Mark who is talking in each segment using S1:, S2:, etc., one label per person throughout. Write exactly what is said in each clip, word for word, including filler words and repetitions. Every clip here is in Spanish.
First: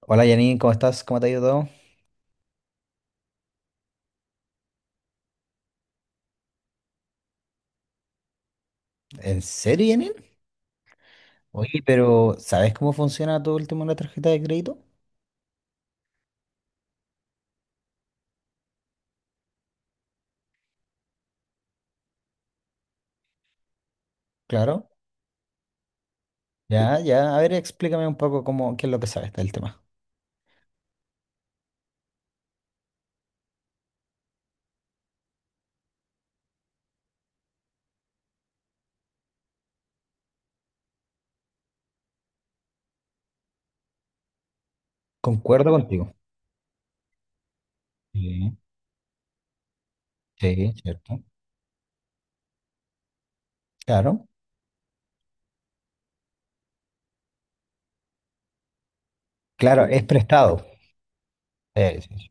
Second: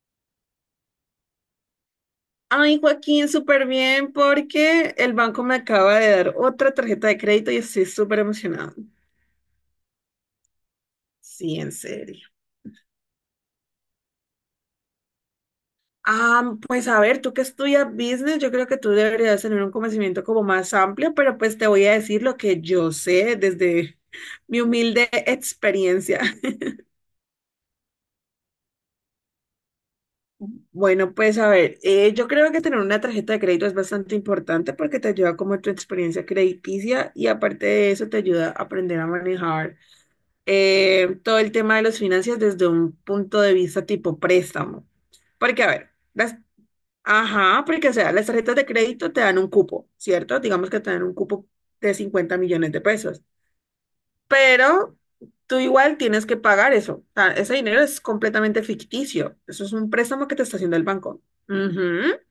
S1: Hola Janine, ¿cómo estás? ¿Cómo te ha ido todo?
S2: Ay, Joaquín, súper bien porque el banco me acaba de dar otra tarjeta de crédito y estoy súper emocionado.
S1: ¿En serio, Janine?
S2: Sí, en
S1: Oye,
S2: serio.
S1: pero ¿sabes cómo funciona todo el tema de la tarjeta de crédito?
S2: Ah, pues a ver, tú que estudias business, yo creo que tú deberías tener un conocimiento como más amplio, pero pues te voy a decir lo que yo sé desde mi
S1: Claro.
S2: humilde experiencia.
S1: Ya, ya. A ver, explícame un poco cómo, qué es lo que sabes del tema.
S2: Bueno, pues a ver, eh, yo creo que tener una tarjeta de crédito es bastante importante porque te ayuda como tu experiencia crediticia y aparte de eso te ayuda a aprender a manejar eh, todo el tema de las finanzas desde un punto de vista tipo préstamo. Porque, a
S1: Concuerdo
S2: ver,
S1: contigo.
S2: las, ajá, porque, o sea, las
S1: Sí,
S2: tarjetas de crédito te dan un cupo, ¿cierto? Digamos
S1: sí,
S2: que te dan un
S1: cierto.
S2: cupo de cincuenta millones de pesos,
S1: Claro.
S2: pero tú igual tienes que pagar eso. O sea, ese dinero es completamente ficticio. Eso es
S1: Claro,
S2: un
S1: es
S2: préstamo que te está
S1: prestado.
S2: haciendo el banco.
S1: Sí, sí,
S2: Ujú.
S1: sí.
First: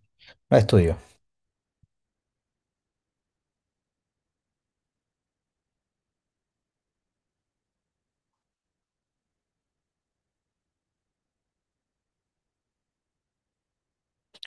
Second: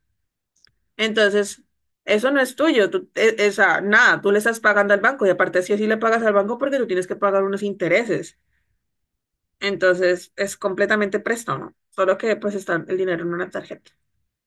S1: No es tuyo.
S2: Entonces, eso no es tuyo. Tú, e- esa, nada, tú le estás pagando al banco y aparte si así le pagas al banco porque tú tienes que pagar unos intereses. Entonces es completamente préstamo, ¿no? Solo que pues está el dinero en una tarjeta.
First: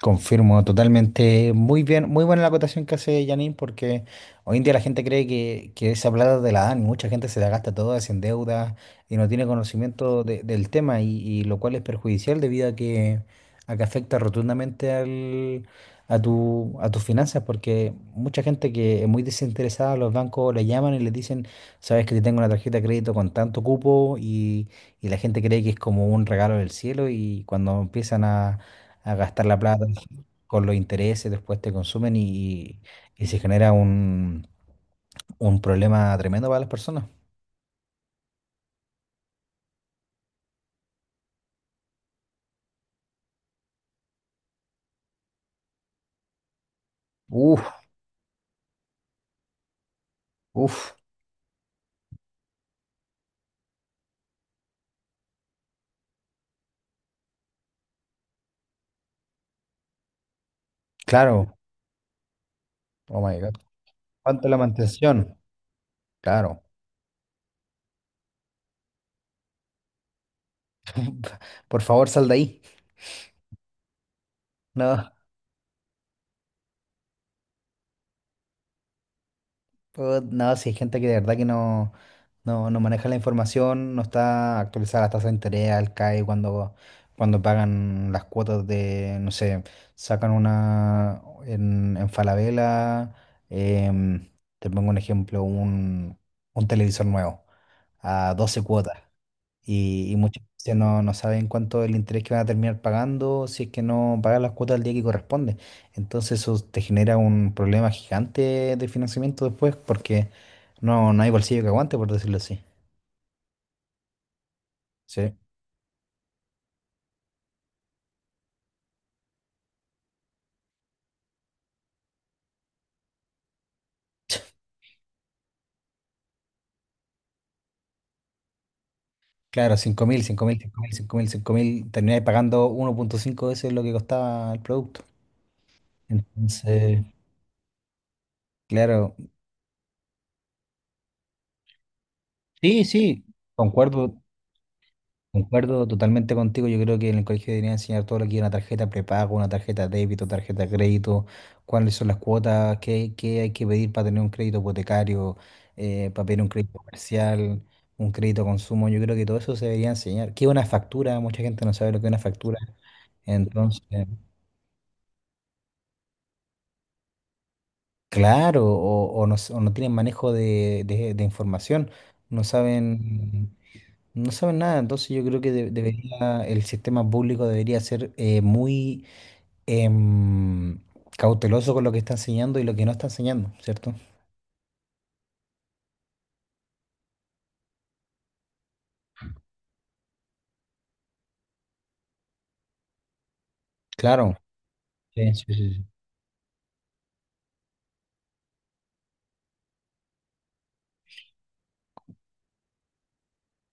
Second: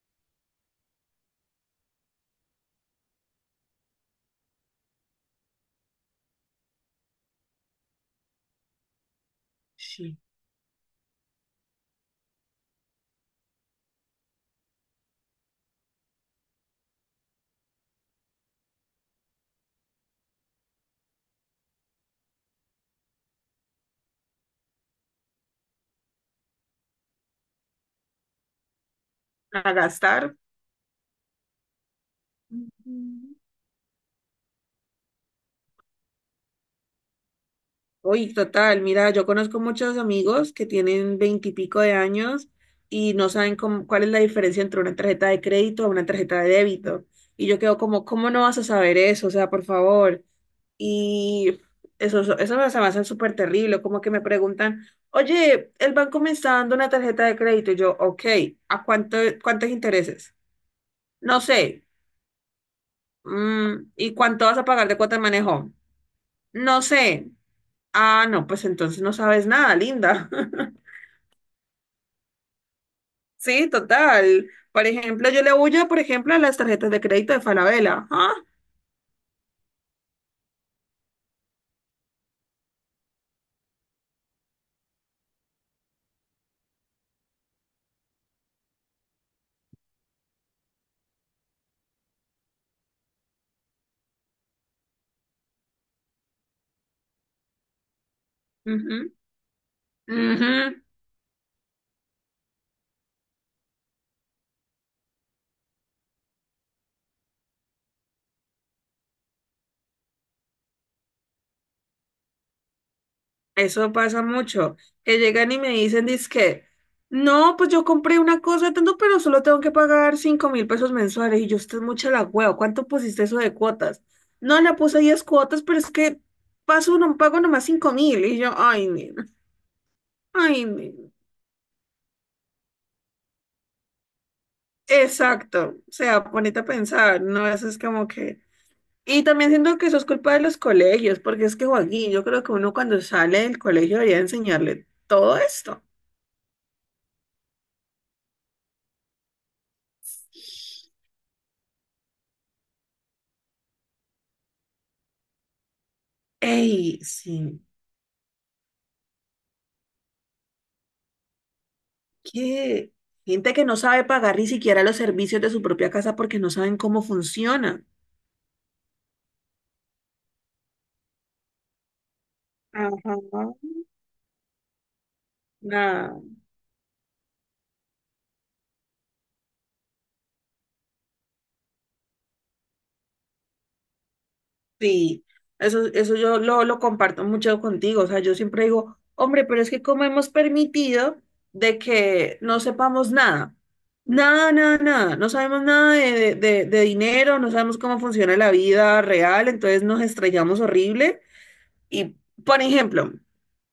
S1: Confirmo totalmente. Muy bien, muy buena la acotación que hace Janine, porque hoy en día la gente cree que, que esa plata de la dan y mucha gente se la gasta toda, se endeuda y no tiene
S2: Sí.
S1: conocimiento de- del tema, y, y lo cual es perjudicial debido a que, a que afecta rotundamente al, a tu, a tus finanzas, porque mucha gente que es muy desinteresada, los bancos le llaman y les dicen, sabes que te tengo una tarjeta de crédito con tanto cupo, y, y la gente cree que es como un regalo del cielo, y cuando empiezan a a gastar la
S2: A
S1: plata
S2: gastar.
S1: con los intereses, después te consumen y, y
S2: Ujú.
S1: se genera un, un problema tremendo para las personas.
S2: Uy, total, mira, yo conozco muchos amigos que tienen veintipico de años y no saben cómo- cuál es la diferencia entre una tarjeta de crédito a una tarjeta de débito. Y yo
S1: Uf,
S2: quedo como, ¿cómo no vas a saber eso? O sea, por favor.
S1: uf,
S2: Y eso, eso me se me hace súper terrible, como que me preguntan, oye, el banco me está dando una tarjeta de crédito. Y yo, ok, ¿a cuánto, cuántos intereses? No
S1: claro.
S2: sé.
S1: Oh my God.
S2: Mm, ¿y cuánto
S1: ¿Cuánto la
S2: vas a pagar de cuota de
S1: mantención?
S2: manejo?
S1: Claro.
S2: No sé. Ah, no, pues entonces no sabes nada, linda.
S1: Por favor, sal de ahí.
S2: Sí, total. Por
S1: No.
S2: ejemplo, yo le huyo, por ejemplo, a las tarjetas de crédito de Falabella. Ah.
S1: Pues, no, si hay gente que de verdad que no, no, no maneja la información, no está actualizada la tasa de interés, al CAE cuando, cuando pagan las cuotas de, no sé, sacan una en, en Falabella, em, te pongo un ejemplo, un, un televisor nuevo a doce cuotas.
S2: Ujú,
S1: Y, y muchas veces
S2: ujú.
S1: no, no saben cuánto es el interés que van a terminar pagando si es que no pagan las cuotas al día que corresponde. Entonces eso te genera un problema gigante de financiamiento después porque no, no hay bolsillo que aguante, por decirlo así.
S2: Eso pasa mucho, que
S1: Sí.
S2: llegan y me dicen, dizque, no, pues yo compré una cosa de tanto, pero solo tengo que pagar cinco mil pesos mensuales. Y yo, usted es mucha la hueva, ¿cuánto pusiste eso de cuotas? No, le puse diez cuotas, pero es que paso, no pago nomás cinco mil. Y yo, ay, nena,
S1: Claro, cinco cinco cinco mil
S2: ay,
S1: mil mil
S2: nena.
S1: cinco mil cinco mil termináis pagando uno punto cinco veces lo que costaba el producto.
S2: Exacto, o sea, ponete a
S1: Entonces,
S2: pensar, ¿no? Eso es como que...
S1: claro,
S2: Y también siento que eso es culpa de los colegios, porque es que, Joaquín, yo creo que uno
S1: sí,
S2: cuando
S1: sí,
S2: sale del colegio debería
S1: concuerdo,
S2: enseñarle todo esto.
S1: Concuerdo totalmente contigo. Yo creo que en el colegio deberían enseñar todo lo que es una tarjeta prepago, una tarjeta débito, tarjeta crédito, cuáles son las cuotas, qué, qué hay que pedir para tener un crédito hipotecario, eh, para pedir un crédito
S2: Ey, sí.
S1: comercial, un crédito consumo. Yo creo que todo eso se debería enseñar. ¿Qué es una factura? Mucha gente no sabe lo que es una factura.
S2: ¿Qué? Gente que no sabe
S1: Entonces,
S2: pagar ni siquiera los servicios de su propia casa porque no saben cómo funciona.
S1: claro, o, o no, s- o no tienen manejo de, de- de información, no saben,
S2: Ajá,
S1: no saben nada. Entonces yo creo que de-
S2: nada,
S1: debería, el sistema público debería ser eh, muy em, cauteloso con lo que está enseñando y lo que no está enseñando, ¿cierto?
S2: sí, eso, eso yo lo, lo comparto mucho contigo, o sea, yo siempre digo, hombre, pero es que cómo hemos permitido de que no sepamos nada,
S1: Claro,
S2: nada, nada, nada, no
S1: sí, sí,
S2: sabemos
S1: sí, sí.
S2: nada de, de, de dinero, no sabemos cómo funciona la vida real, entonces nos estrellamos horrible y, por ejemplo,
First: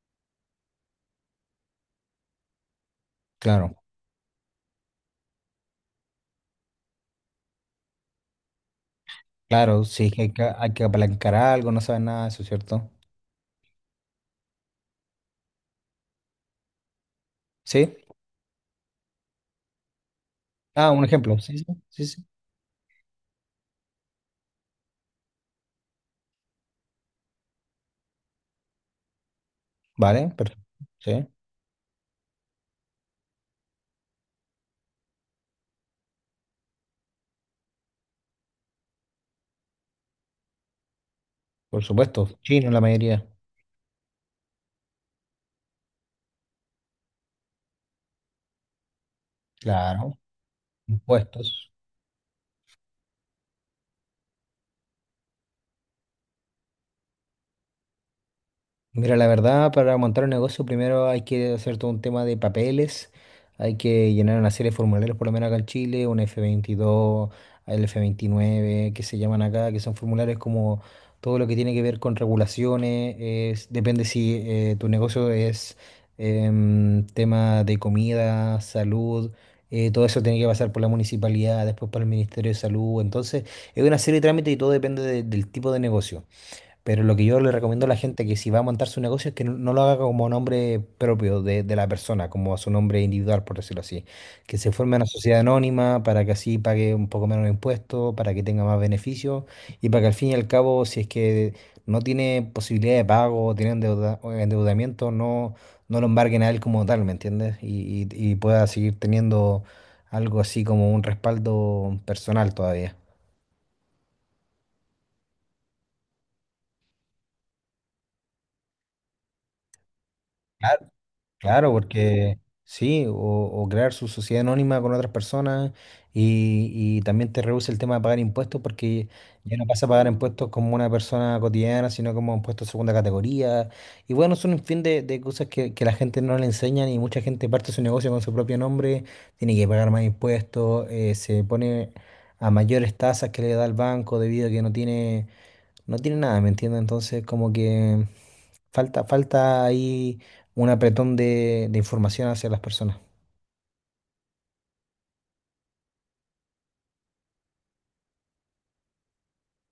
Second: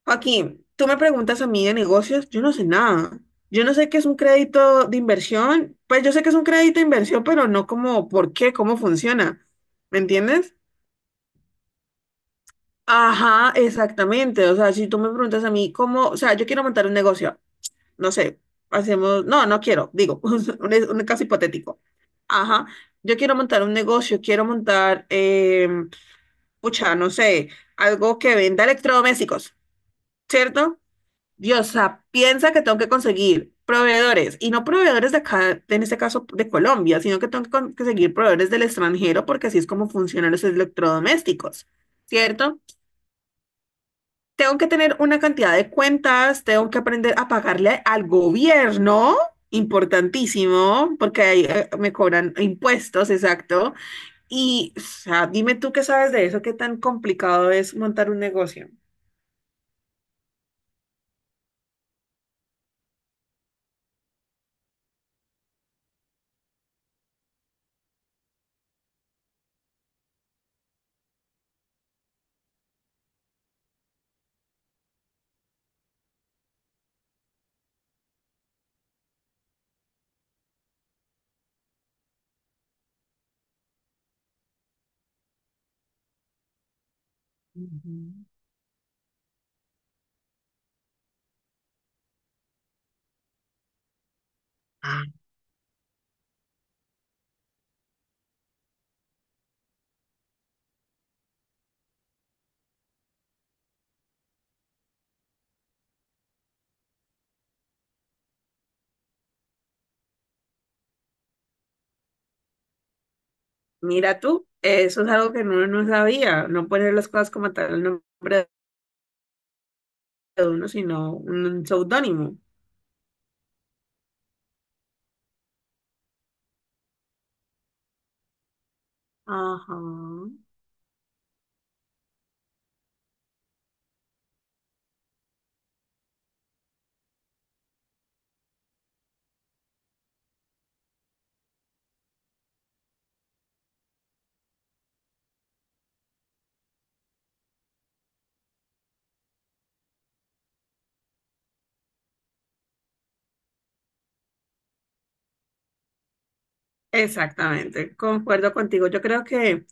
S2: Joaquín, tú me preguntas a mí de negocios, yo no sé nada. Yo no
S1: Claro,
S2: sé qué es un crédito de inversión. Pues yo sé que es un crédito de inversión, pero no como por qué, cómo funciona.
S1: claro,
S2: ¿Me
S1: sí, que hay que,
S2: entiendes?
S1: hay que apalancar algo, no saben nada de eso, ¿cierto?
S2: Ajá, exactamente. O sea, si tú me preguntas a mí cómo, o sea, yo quiero montar un negocio,
S1: Sí,
S2: no sé, hacemos, no, no quiero, digo, un,
S1: ah,
S2: un
S1: un
S2: caso
S1: ejemplo, sí, sí,
S2: hipotético.
S1: sí, sí.
S2: Ajá, yo quiero montar un negocio, quiero montar, eh, pucha, no sé, algo que venda electrodomésticos,
S1: Vale, perfecto,
S2: ¿cierto?
S1: sí,
S2: Dios, o sea, piensa que tengo que conseguir proveedores, y no proveedores de acá, en este caso de Colombia, sino que tengo que con- conseguir proveedores del extranjero porque así es como funcionan los electrodomésticos,
S1: por supuesto,
S2: ¿cierto?
S1: chino la mayoría,
S2: Tengo que tener una cantidad de cuentas, tengo que aprender a pagarle al gobierno,
S1: claro,
S2: importantísimo, porque ahí eh,
S1: impuestos.
S2: me cobran impuestos, exacto. Y, o sea, dime tú qué sabes de eso, qué tan complicado es montar un negocio.
S1: Mira, la verdad, para montar un negocio primero hay que hacer todo un tema de papeles, hay que llenar una serie de formularios, por lo menos acá en Chile, un F veintidós, el F veintinueve, que se llaman acá, que son formularios como todo lo que tiene que ver con regulaciones, es- depende si eh, tu negocio es em, tema de comida, salud, eh, todo eso tiene que pasar por la municipalidad, después por el Ministerio de Salud, entonces es una serie de trámites y todo depende de- del tipo de negocio. Pero lo que yo le recomiendo a la
S2: Ujú.
S1: gente que si va a montar su negocio es que no, no lo haga como nombre propio de, de la persona, como a su nombre individual, por decirlo así. Que se forme una sociedad anónima para que así pague un poco menos de impuestos, para que tenga más beneficios y para que al fin y al cabo, si es que no tiene posibilidad de pago, o tiene endeuda- o endeudamiento, no, no lo embarguen a él como tal, ¿me entiendes? Y, y y pueda seguir teniendo algo así como un respaldo personal todavía.
S2: Mira tú, eso es algo que uno no sabía, no poner las cosas como tal el nombre de uno, sino un
S1: Claro,
S2: seudónimo.
S1: porque sí, o, o crear su sociedad anónima con otras personas y, y también te reduce el tema de pagar impuestos porque ya no
S2: Ajá.
S1: pasa a pagar impuestos como una persona cotidiana, sino como impuestos de segunda categoría. Y bueno, son un fin de, de cosas que, que la gente no le enseñan y mucha gente parte su negocio con su propio nombre, tiene que pagar más impuestos, eh, se pone a mayores tasas que le da el banco debido a que no tiene... No tiene nada, ¿me entiendes? Entonces, como que falta, falta ahí un apretón de, de información hacia las personas.
S2: Exactamente, concuerdo contigo. Yo creo que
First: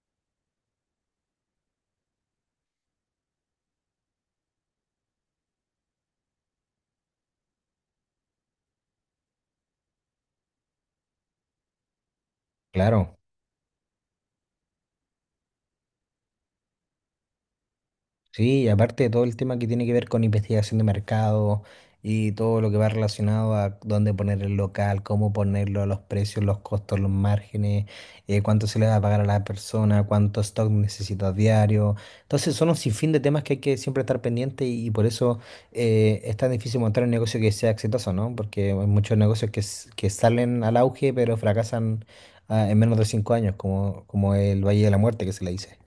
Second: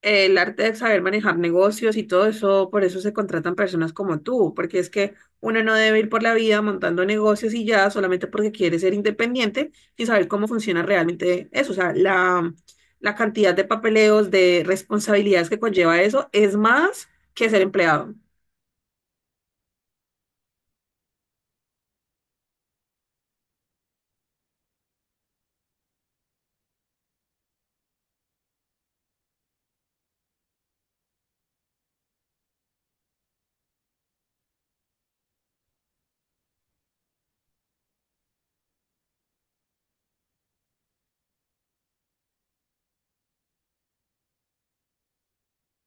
S2: el arte de saber manejar negocios y todo eso, por eso se contratan personas como tú, porque es que uno no debe ir por la vida montando negocios y ya solamente porque quiere ser independiente y saber cómo funciona realmente eso. O sea, la, la
S1: Claro.
S2: cantidad de papeleos, de responsabilidades que conlleva eso es más que ser empleado.
S1: Sí, y aparte de todo el tema que tiene que ver con investigación de mercado y todo lo que va relacionado a dónde poner el local, cómo ponerlo, los precios, los costos, los márgenes, eh, cuánto se le va a pagar a la persona, cuánto stock necesitas diario. Entonces son un sinfín de temas que hay que siempre estar pendiente y, y por eso eh, es tan difícil montar un negocio que sea exitoso, ¿no? Porque hay muchos negocios que, s- que salen al auge pero fracasan ah, en menos de cinco años, como, como el Valle de la Muerte que se le dice.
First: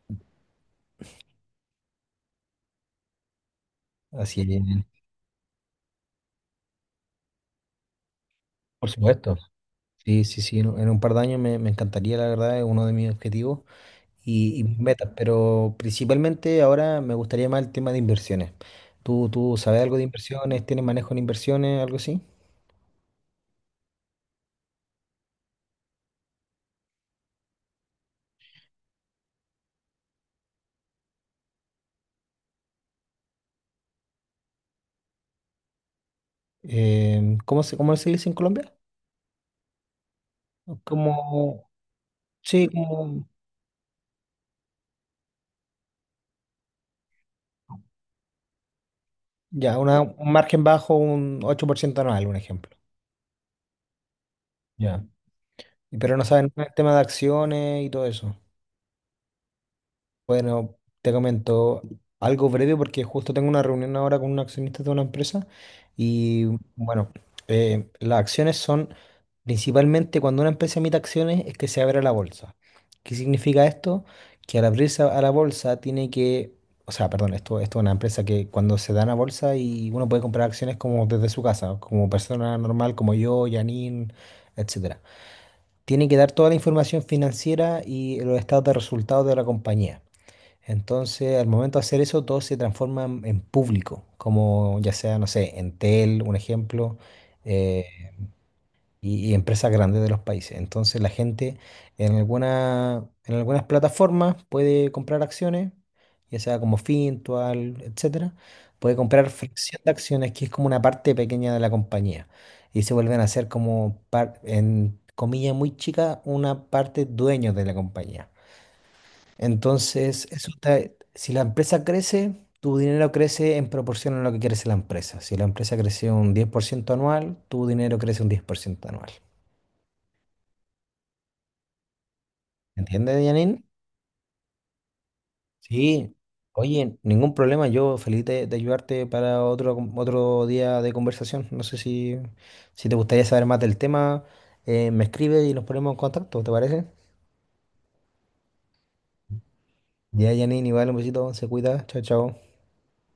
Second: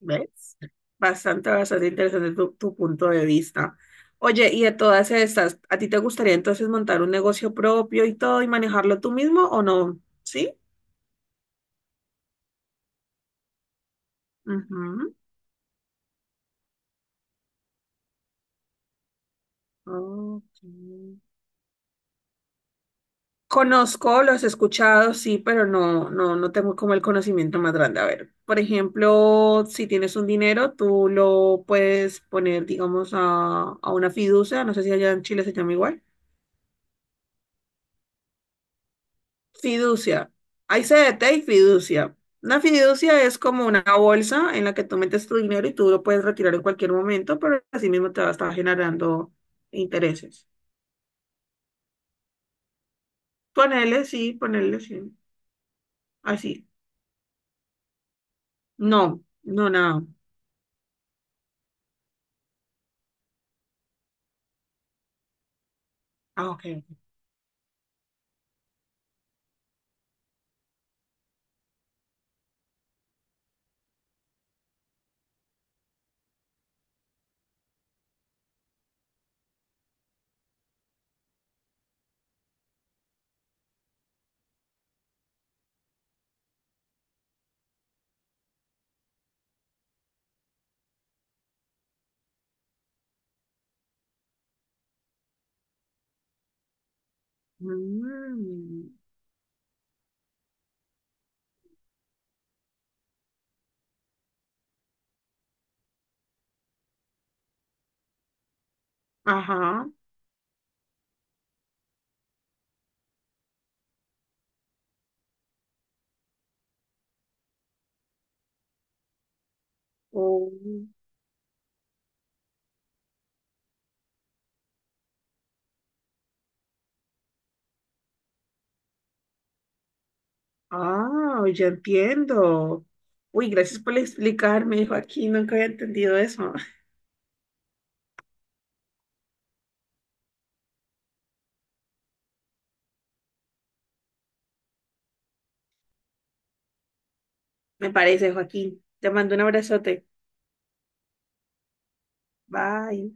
S2: ¿Ves? Bastante, bastante interesante tu, tu punto de vista.
S1: Así,
S2: Oye, y de todas estas, ¿a ti te gustaría entonces montar un negocio propio y todo y
S1: por
S2: manejarlo tú
S1: supuesto.
S2: mismo o no?
S1: Sí, sí,
S2: ¿Sí?
S1: sí, en en un par de años me, me encantaría, la verdad, es uno de mis objetivos y, y mis metas,
S2: Ujú.
S1: pero principalmente ahora me gustaría más el tema de inversiones. ¿Tú, tú sabes algo de
S2: Ok.
S1: inversiones? ¿Tienes manejo en inversiones, algo así?
S2: Conozco, los he escuchado, sí, pero no, no, no tengo como el conocimiento más grande. A ver, por ejemplo, si tienes un dinero, tú lo puedes poner, digamos, a, a una fiducia, no sé si allá en Chile se llama igual.
S1: Em, ¿cómo se, cómo se dice en Colombia?
S2: Fiducia. Hay C D T y
S1: Como,
S2: fiducia. Una
S1: sí,
S2: fiducia
S1: como,
S2: es como una bolsa en la que tú metes tu dinero y tú lo puedes retirar en cualquier momento, pero así mismo te va a estar generando
S1: ya, una- un
S2: intereses.
S1: margen bajo, un ocho por ciento anual, un ejemplo.
S2: Ponele, sí, ponele, sí.
S1: Ya. Y Pero no saben
S2: Así.
S1: el tema de acciones y todo eso.
S2: No, no, nada.
S1: Bueno, te comento algo breve porque justo tengo una reunión ahora con un accionista de una empresa y
S2: Ah, ok.
S1: bueno, eh, las acciones son principalmente cuando una empresa emite acciones es que se abre a la bolsa. ¿Qué significa esto? Que al abrirse a la bolsa tiene que, o sea, perdón, esto, esto es una empresa que cuando se da a bolsa y uno puede comprar acciones como desde su casa, como persona normal como yo, Janine, etcétera. Tiene que dar toda la información financiera y los estados de resultados de la compañía. Entonces, al momento de hacer eso, todo se transforma en en público, como ya sea, no sé, Entel, un ejemplo, eh,
S2: Mm,
S1: y, y empresas grandes de los países. Entonces, la gente en alguna, en algunas plataformas puede comprar acciones, ya sea como Fintual, etcétera. Puede comprar fracción
S2: ajá.
S1: de acciones, que es como una parte pequeña de la compañía. Y se vuelven a ser como, par- en comillas muy chicas, una parte dueños de la compañía. Entonces,
S2: Oh,
S1: eso te- si la empresa crece, tu dinero crece en proporción a lo que crece la empresa. Si la empresa crece un diez por ciento anual, tu dinero crece un diez por ciento anual.
S2: ah, ya entiendo.
S1: ¿Entiendes,
S2: Uy,
S1: Janine?
S2: gracias por explicarme, Joaquín. Nunca había
S1: Sí.
S2: entendido eso.
S1: Oye, ningún problema. Yo feliz de, de ayudarte para otro, con- otro día de conversación. No sé si, si te gustaría saber más del tema, eh, me escribes y nos ponemos en contacto, ¿te parece?
S2: Me parece, Joaquín. Te mando un abrazote.
S1: Ya, Janine, igual un besito, se cuida. Chao, chao.
S2: Bye.